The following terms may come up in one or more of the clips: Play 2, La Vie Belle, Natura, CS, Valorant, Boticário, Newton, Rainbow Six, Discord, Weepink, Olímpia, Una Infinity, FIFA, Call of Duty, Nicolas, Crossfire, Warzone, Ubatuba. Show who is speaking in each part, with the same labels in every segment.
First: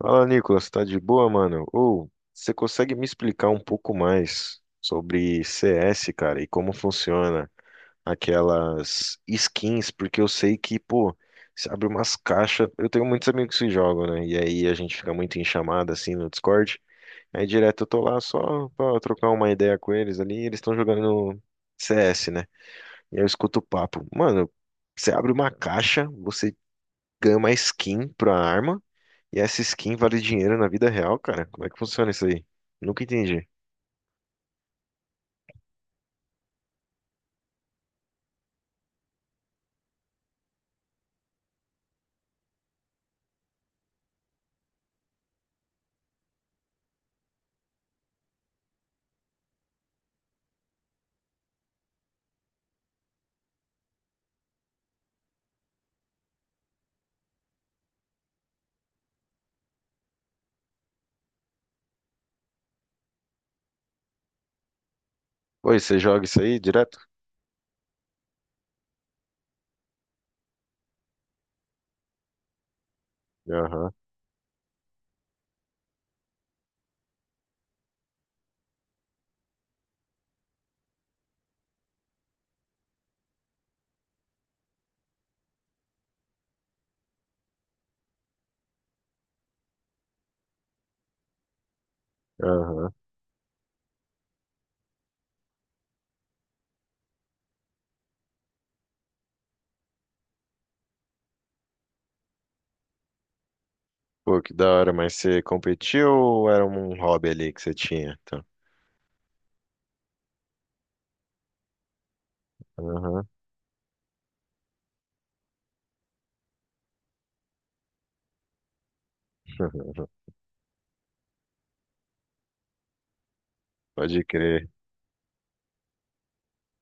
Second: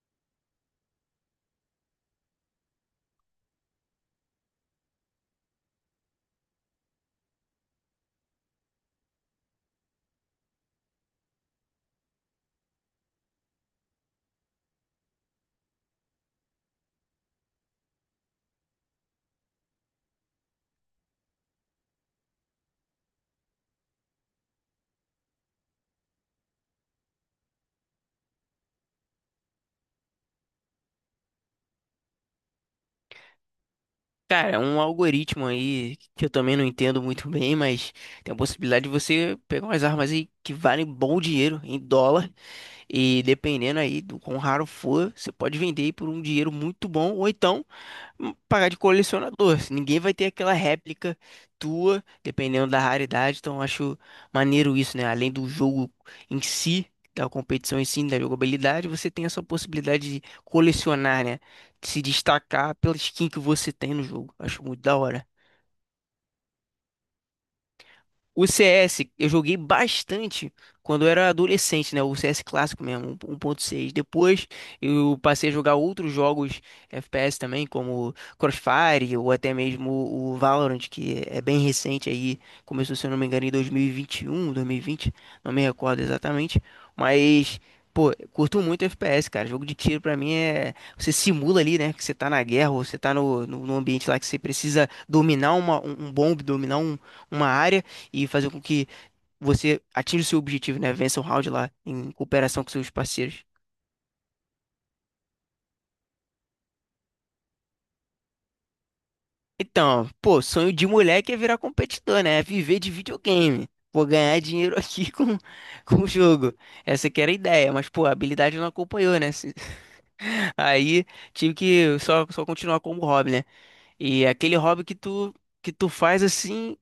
Speaker 1: Fala, Nicolas, tá de boa, mano? Ou você consegue me explicar um pouco mais sobre CS, cara, e como funciona aquelas skins? Porque eu sei que, pô, você abre umas caixas. Eu tenho muitos amigos que jogam, né? E aí a gente fica muito em chamada assim no Discord. Aí direto eu tô lá só pra trocar uma ideia com eles ali. E eles estão jogando CS, né? E aí eu escuto o papo. Mano, você abre uma caixa, você ganha uma skin pra arma. E essa skin vale dinheiro na vida real, cara? Como é que funciona isso aí? Nunca entendi.
Speaker 2: Cara, é um algoritmo aí que eu também não entendo muito bem, mas tem a possibilidade de você pegar umas armas aí que valem bom dinheiro em dólar e dependendo aí do quão raro for, você pode vender aí por um dinheiro muito bom ou então pagar de colecionador. Assim, ninguém vai ter aquela réplica tua, dependendo da raridade. Então, eu acho maneiro isso, né? Além do jogo em si, da competição em si, né, da jogabilidade, você tem essa possibilidade de colecionar, né? De se destacar pela skin que você tem no jogo. Acho muito da hora.
Speaker 1: Pô, você joga isso aí direto?
Speaker 2: O CS eu joguei bastante quando eu era adolescente, né? O CS clássico mesmo, um um ponto
Speaker 1: Aham,
Speaker 2: seis Depois eu passei a jogar outros jogos FPS também, como Crossfire ou até mesmo o Valorant, que é bem recente aí. Começou, se eu não me engano, em 2021, 2020, não me recordo exatamente. Mas, pô, curto muito FPS, cara. Jogo de tiro pra mim é. Você simula ali, né? Que você tá na guerra ou
Speaker 1: aham.
Speaker 2: você tá no ambiente lá que você precisa dominar um bombe, dominar um, uma área e fazer com que você atinja o seu objetivo, né? Vença o round lá em cooperação com seus parceiros.
Speaker 1: Pô, que da hora, mas você competiu ou era um hobby ali que você tinha? Tá.
Speaker 2: Então, pô, sonho de moleque é virar competidor, né? É viver de
Speaker 1: Aham,
Speaker 2: videogame. Vou ganhar dinheiro aqui com o jogo. Essa que era a ideia, mas, pô, a habilidade não acompanhou, né? Aí tive que só continuar como hobby, né?
Speaker 1: Pode
Speaker 2: E é aquele
Speaker 1: crer.
Speaker 2: hobby que tu faz assim.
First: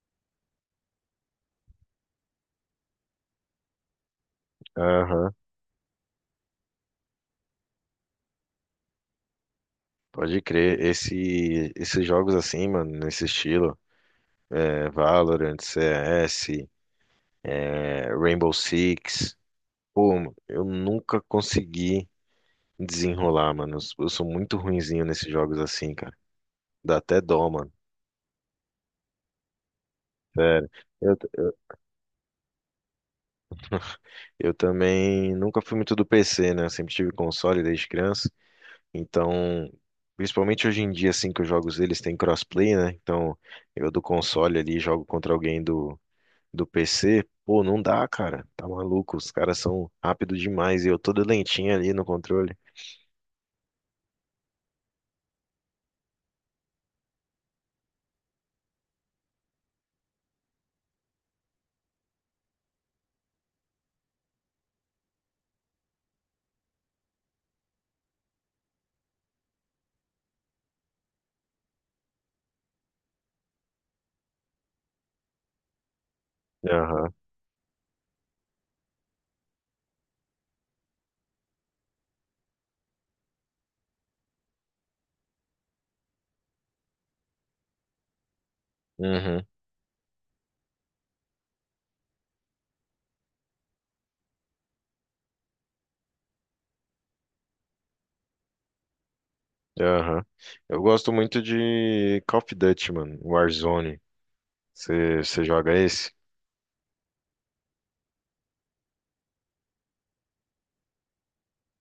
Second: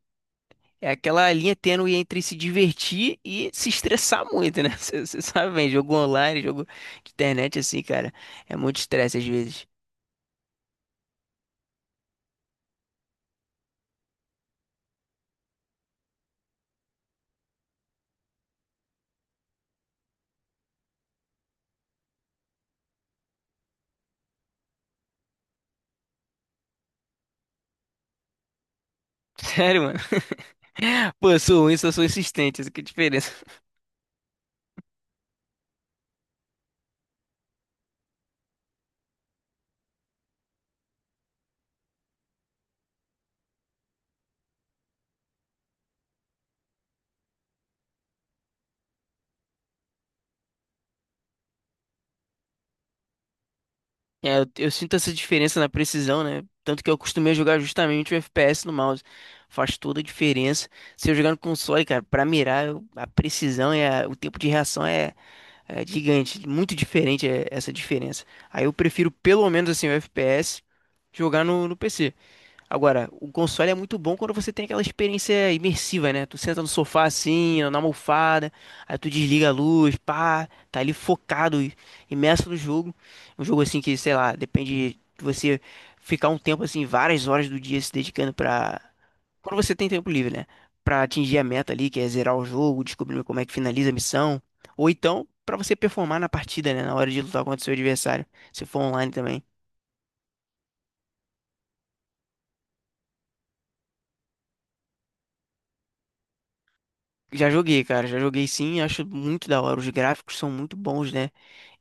Speaker 2: É aquela linha tênue entre se divertir e se estressar muito, né? Você
Speaker 1: Aham.
Speaker 2: sabe bem, jogo online, jogo de internet assim, cara. É muito estresse às vezes.
Speaker 1: Pode crer. Esses jogos assim, mano, nesse estilo, é, Valorant, CS, é, Rainbow Six. Pô, mano, eu nunca consegui desenrolar, mano. Eu sou muito ruinzinho nesses jogos assim, cara. Dá até dó, mano.
Speaker 2: Sério, mano.
Speaker 1: Sério. Eu,
Speaker 2: Pô, eu
Speaker 1: eu,
Speaker 2: sou ruim, só sou insistente. Essa que é a diferença.
Speaker 1: eu também nunca fui muito do PC, né? Eu sempre tive console desde criança. Então, principalmente hoje em dia, assim, que os jogos deles têm crossplay, né? Então, eu do console ali jogo contra alguém do PC. Pô, não dá, cara. Tá maluco. Os caras são rápidos demais e eu todo lentinho ali no controle.
Speaker 2: É, eu sinto essa diferença na precisão, né? Tanto que eu acostumei a jogar justamente o FPS no mouse. Faz toda a diferença. Se eu jogar no console, cara, pra mirar, a precisão e o tempo de reação é é gigante, muito diferente é, essa diferença. Aí eu prefiro pelo menos assim o FPS jogar no PC. Agora, o console é muito bom quando você tem aquela experiência imersiva, né? Tu senta no sofá
Speaker 1: Aham.
Speaker 2: assim, na almofada, aí tu desliga a luz, pá, tá ali focado, imerso no jogo. Um jogo assim que, sei lá, depende de você ficar um tempo assim, várias horas do dia se dedicando pra.
Speaker 1: Uhum.
Speaker 2: Quando você tem tempo livre, né? Pra atingir a meta ali, que é zerar o jogo, descobrir como é que finaliza a missão. Ou então, pra você performar na partida, né? Na hora de lutar contra o seu adversário, se for online também.
Speaker 1: Aham. Eu gosto muito de Call of Duty, mano. Warzone. Você joga esse?
Speaker 2: Já joguei, cara, já joguei sim, acho muito da hora. Os gráficos são muito bons, né?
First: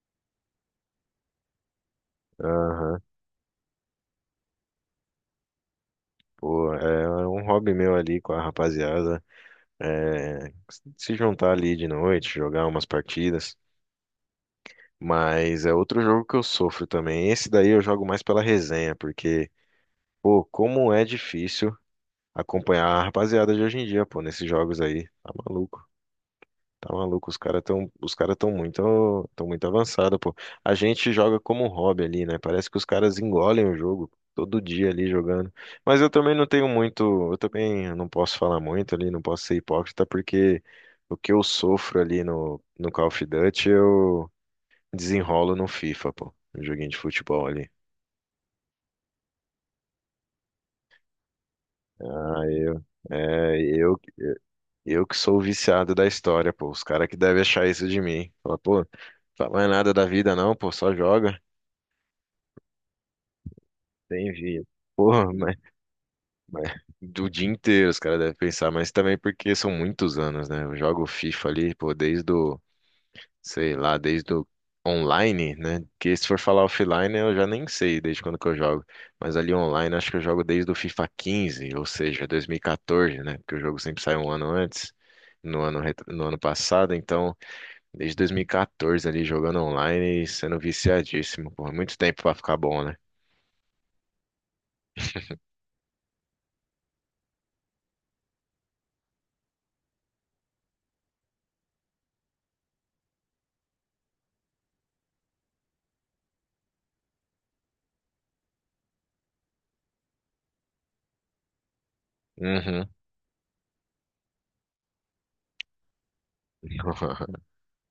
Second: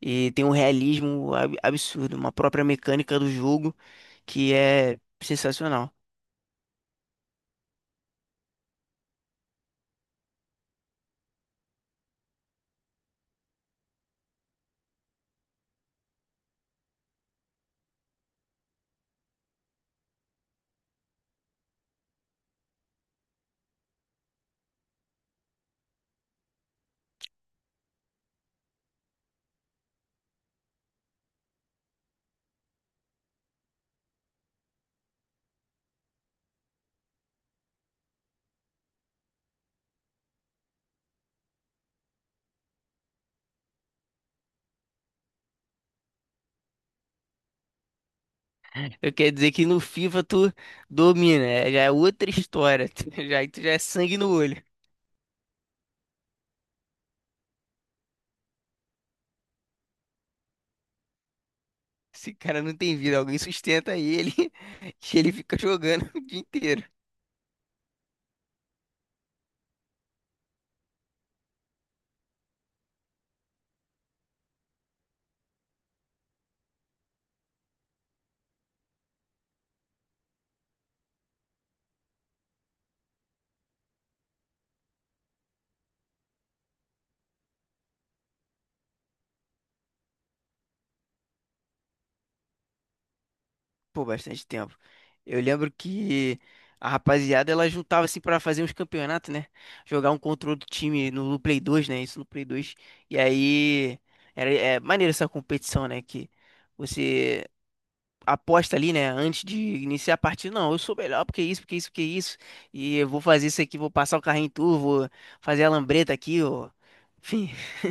Speaker 2: E tem um realismo absurdo, uma própria
Speaker 1: Aham.
Speaker 2: mecânica do jogo que é sensacional.
Speaker 1: Pô, é um hobby meu ali com a rapaziada. É, se juntar ali de noite, jogar umas partidas. Mas é outro jogo que eu sofro também. Esse daí eu jogo mais pela resenha, porque, pô, como é difícil acompanhar a rapaziada de hoje em dia, pô, nesses jogos aí. Tá maluco. Tá maluco, os cara tão muito avançado, pô. A gente joga como um hobby ali, né? Parece que os caras engolem o jogo todo dia ali jogando. Mas eu também não tenho muito, eu também não posso falar muito ali, não posso ser hipócrita, porque o que eu sofro ali no Call of Duty, eu desenrolo no FIFA, pô. No joguinho de futebol ali.
Speaker 2: Eu quero dizer que no FIFA tu domina, já é outra
Speaker 1: Ah,
Speaker 2: história, já,
Speaker 1: é,
Speaker 2: tu já é
Speaker 1: eu,
Speaker 2: sangue no olho.
Speaker 1: eu que sou o viciado da história, pô. Os caras que devem achar isso de mim. Fala, pô, fala mais nada da vida não, pô, só joga.
Speaker 2: Esse cara não tem vida, alguém sustenta
Speaker 1: Tem
Speaker 2: ele
Speaker 1: vida.
Speaker 2: que ele
Speaker 1: Porra, mas,
Speaker 2: fica jogando o dia
Speaker 1: mas
Speaker 2: inteiro.
Speaker 1: do dia inteiro os caras devem pensar, mas também porque são muitos anos, né? Eu jogo FIFA ali, pô, desde o, sei lá, desde o online, né? Que se for falar offline, eu já nem sei desde quando que eu jogo. Mas ali online, acho que eu jogo desde o FIFA 15, ou seja, 2014, né? Porque o jogo sempre sai um ano antes, no ano passado. Então, desde 2014 ali, jogando online e sendo viciadíssimo, porra, muito tempo pra ficar bom, né?
Speaker 2: Pô, bastante tempo. Eu lembro que a rapaziada ela juntava assim pra fazer uns campeonatos, né? Jogar um contra outro time no Play 2, né? Isso no Play 2. E aí era é, maneiro essa competição, né? Que você aposta ali, né? Antes de iniciar a partida, não, eu sou melhor porque isso, porque isso, porque isso.
Speaker 1: Uhum.
Speaker 2: E eu vou fazer isso aqui, vou passar o carrinho em tu, vou fazer a lambreta aqui, ó. Enfim.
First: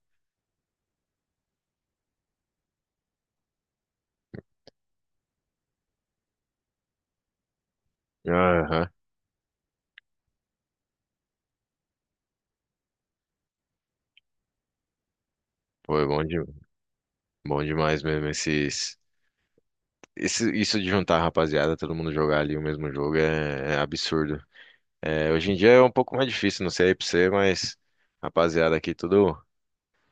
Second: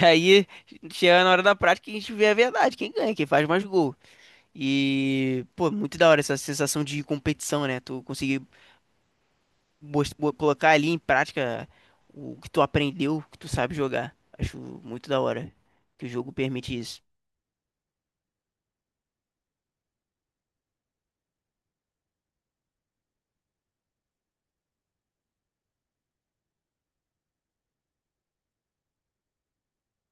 Speaker 2: E aí chega na hora da prática e a gente vê a verdade, quem ganha, quem faz mais gol. E, pô, muito da hora essa sensação de competição, né? Tu conseguir
Speaker 1: Aham.
Speaker 2: colocar ali em prática o que tu aprendeu, o que tu sabe jogar. Acho muito da hora
Speaker 1: Pô, é
Speaker 2: que o
Speaker 1: bom,
Speaker 2: jogo permite isso.
Speaker 1: bom demais mesmo. Isso de juntar a rapaziada, todo mundo jogar ali o mesmo jogo é absurdo. É, hoje em dia é um pouco mais difícil, não sei aí pra você, mas rapaziada aqui tudo...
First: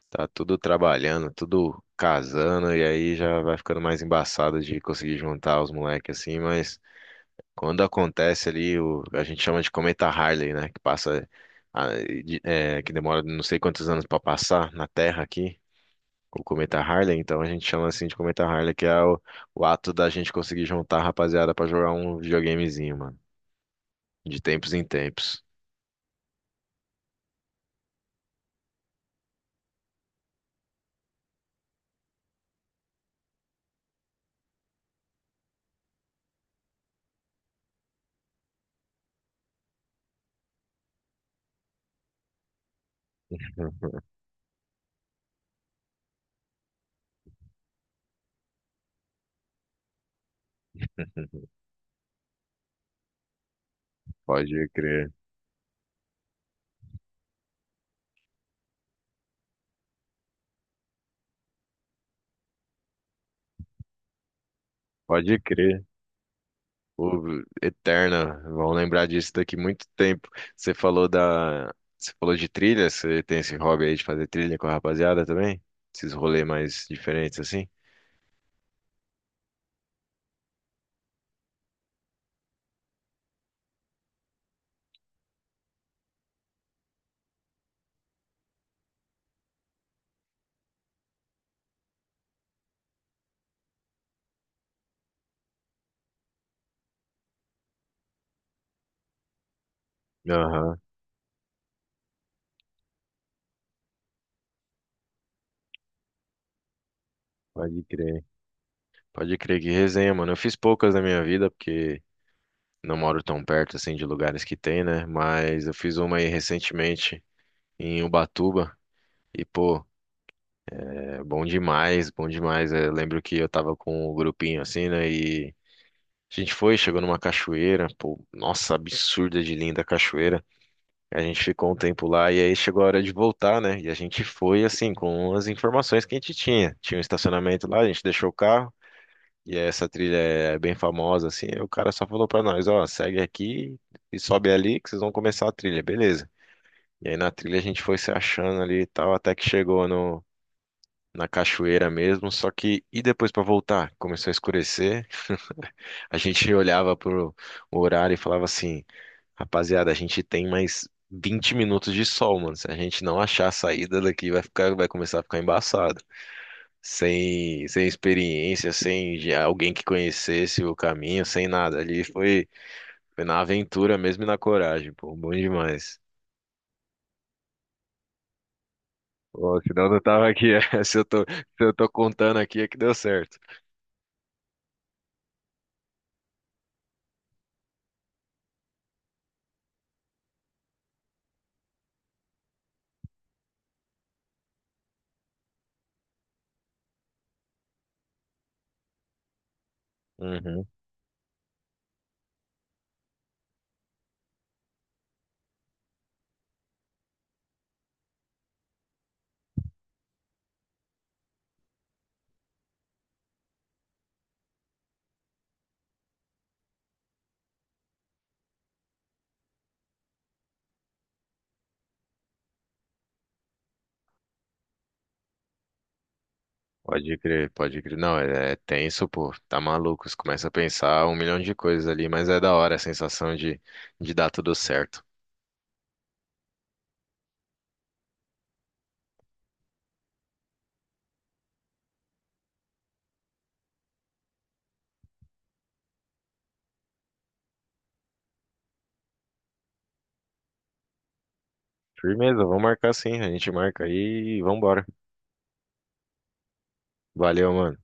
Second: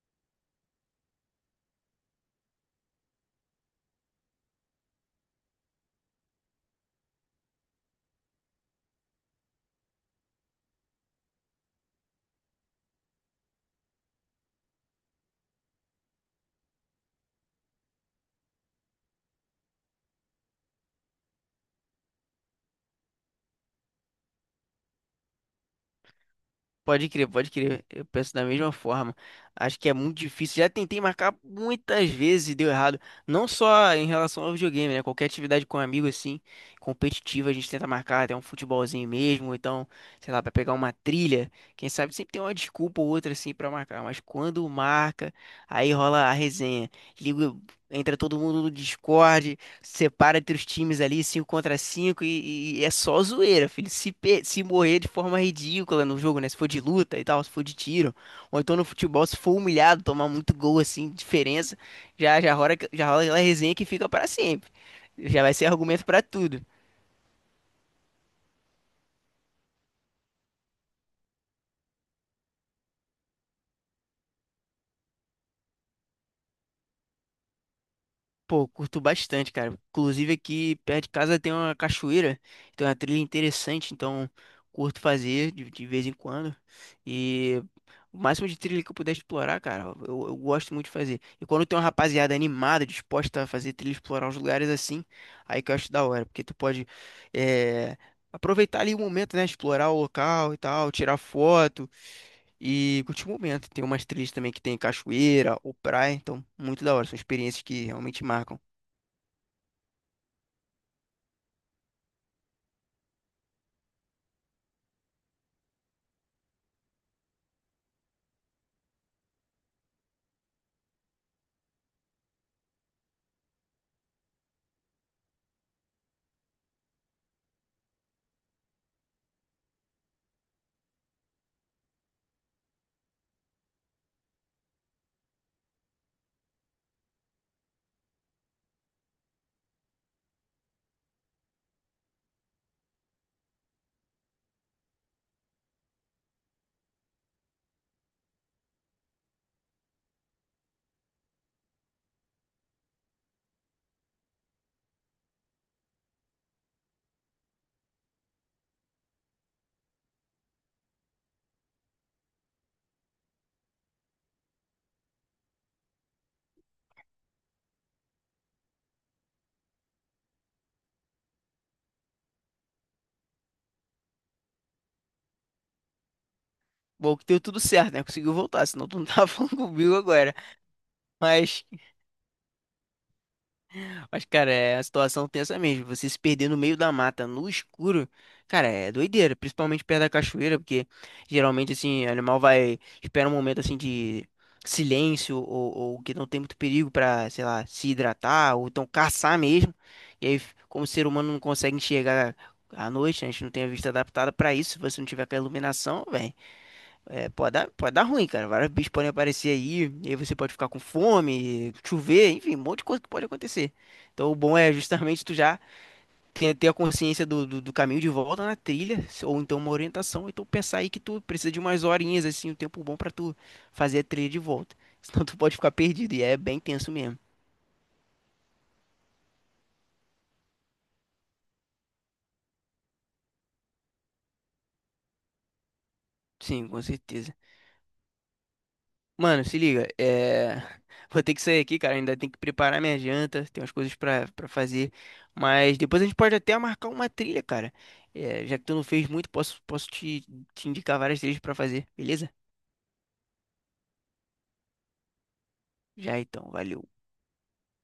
Speaker 1: Tá tudo trabalhando, tudo casando, e aí já vai ficando mais embaçado de conseguir juntar os moleques assim, mas quando acontece ali, a gente chama de cometa Harley, né? Que passa. Ah, que demora não sei quantos anos pra passar na Terra aqui. O Cometa Harley, então a gente chama assim de Cometa Harley, que é o ato da gente conseguir juntar a rapaziada pra jogar um videogamezinho, mano. De tempos em tempos.
Speaker 2: Pode crer, pode crer. Eu penso da mesma forma. Acho que é muito difícil. Já tentei marcar muitas vezes e deu errado. Não só em relação ao videogame, né? Qualquer atividade com um amigo assim, competitiva, a gente tenta marcar até um futebolzinho mesmo, ou então, sei lá, pra pegar uma trilha. Quem sabe sempre tem uma desculpa ou outra assim pra marcar, mas quando marca, aí rola a resenha. Liga, entra todo mundo no Discord, separa entre os times ali, 5 contra 5 e é só zoeira, filho. Se, se
Speaker 1: Pode
Speaker 2: morrer de
Speaker 1: crer.
Speaker 2: forma ridícula no jogo, né? Se for de luta e tal, se for de tiro, ou então no futebol, se for humilhado, tomar muito gol assim, diferença, já, já rola aquela resenha que fica para sempre.
Speaker 1: Pode
Speaker 2: Já vai ser
Speaker 1: crer.
Speaker 2: argumento para tudo.
Speaker 1: O Eterna, vão lembrar disso daqui muito tempo. Você falou da, você falou de trilha, você tem esse hobby aí de fazer trilha com a rapaziada também? Esses rolês mais diferentes assim?
Speaker 2: Pô, curto bastante, cara. Inclusive aqui perto de casa tem uma cachoeira, tem uma trilha interessante, então curto fazer de vez em quando. E o máximo de trilha que eu puder explorar, cara, eu gosto muito de fazer. E quando tem uma rapaziada animada, disposta a fazer trilha, explorar os lugares assim, aí que eu acho da hora, porque tu pode eh, aproveitar ali o momento, né? Explorar o local e
Speaker 1: Aham,
Speaker 2: tal, tirar foto e curtir o momento. Tem umas trilhas também que tem cachoeira ou praia, então muito da hora. São experiências
Speaker 1: pode
Speaker 2: que
Speaker 1: crer.
Speaker 2: realmente marcam.
Speaker 1: Pode crer que resenha, mano. Eu fiz poucas na minha vida porque não moro tão perto assim de lugares que tem, né? Mas eu fiz uma aí recentemente em Ubatuba e pô, é bom demais, bom demais. Eu lembro que eu tava com um grupinho assim, né? E a gente foi, chegou numa cachoeira, pô, nossa, absurda de linda a cachoeira. A gente ficou um tempo lá e aí chegou a hora de voltar, né? E a gente foi assim com as informações que a gente tinha. Tinha um estacionamento lá, a gente deixou o carro. E essa trilha é bem famosa, assim. Aí o cara só falou pra nós, ó, segue aqui e sobe ali que vocês vão começar a trilha, beleza. E aí na trilha a gente foi se achando ali e tal, até que chegou no, na cachoeira mesmo. Só que, e depois pra voltar? Começou a escurecer. A gente olhava pro horário e falava assim, rapaziada, a gente tem mais 20 minutos de sol, mano. Se a gente não achar a saída daqui, vai ficar, vai começar a ficar embaçado sem experiência, sem já alguém que conhecesse o caminho, sem nada. Ali foi na aventura mesmo e na coragem, pô, bom demais.
Speaker 2: Bom, que deu tudo certo, né? Conseguiu voltar, senão tu não tava falando
Speaker 1: Pô, senão eu
Speaker 2: comigo
Speaker 1: não tava
Speaker 2: agora.
Speaker 1: aqui. Se eu tô, se
Speaker 2: Mas.
Speaker 1: eu tô contando aqui, é que deu certo.
Speaker 2: Mas, cara, é a situação tensa mesmo. Você se perder no meio da mata, no escuro, cara, é doideira. Principalmente perto da cachoeira, porque geralmente, assim, o animal vai. Espera um momento, assim, de silêncio ou que não tem muito perigo pra, sei lá, se hidratar ou então caçar mesmo. E aí,
Speaker 1: Uhum.
Speaker 2: como o ser humano não consegue enxergar à noite, né, a gente não tem a vista adaptada pra isso. Se você não tiver aquela iluminação, velho. É, pode dar ruim, cara. Vários bichos podem aparecer aí, e aí você pode ficar com fome, chover, enfim, um monte de coisa que pode acontecer. Então o bom é justamente tu já ter, ter a consciência do caminho de volta na trilha, ou então uma orientação, então pensar aí que tu precisa de umas horinhas, assim, um tempo bom pra tu fazer a trilha de volta. Senão tu pode ficar perdido, e é bem tenso
Speaker 1: Pode
Speaker 2: mesmo.
Speaker 1: crer, pode crer. Não, é tenso, pô. Tá maluco. Você começa a pensar um milhão de coisas ali, mas é da hora a sensação de dar tudo certo.
Speaker 2: Sim, com certeza. Mano, se liga, é... vou ter que sair aqui, cara. Ainda tem que preparar minha janta, tem umas coisas pra fazer. Mas depois a gente pode até marcar uma trilha, cara. É, já que tu não fez muito, posso, posso te, te indicar várias trilhas pra fazer, beleza?
Speaker 1: Firmeza, vamos marcar sim. A gente marca aí e vambora.
Speaker 2: Já então, valeu.
Speaker 1: Valeu, mano.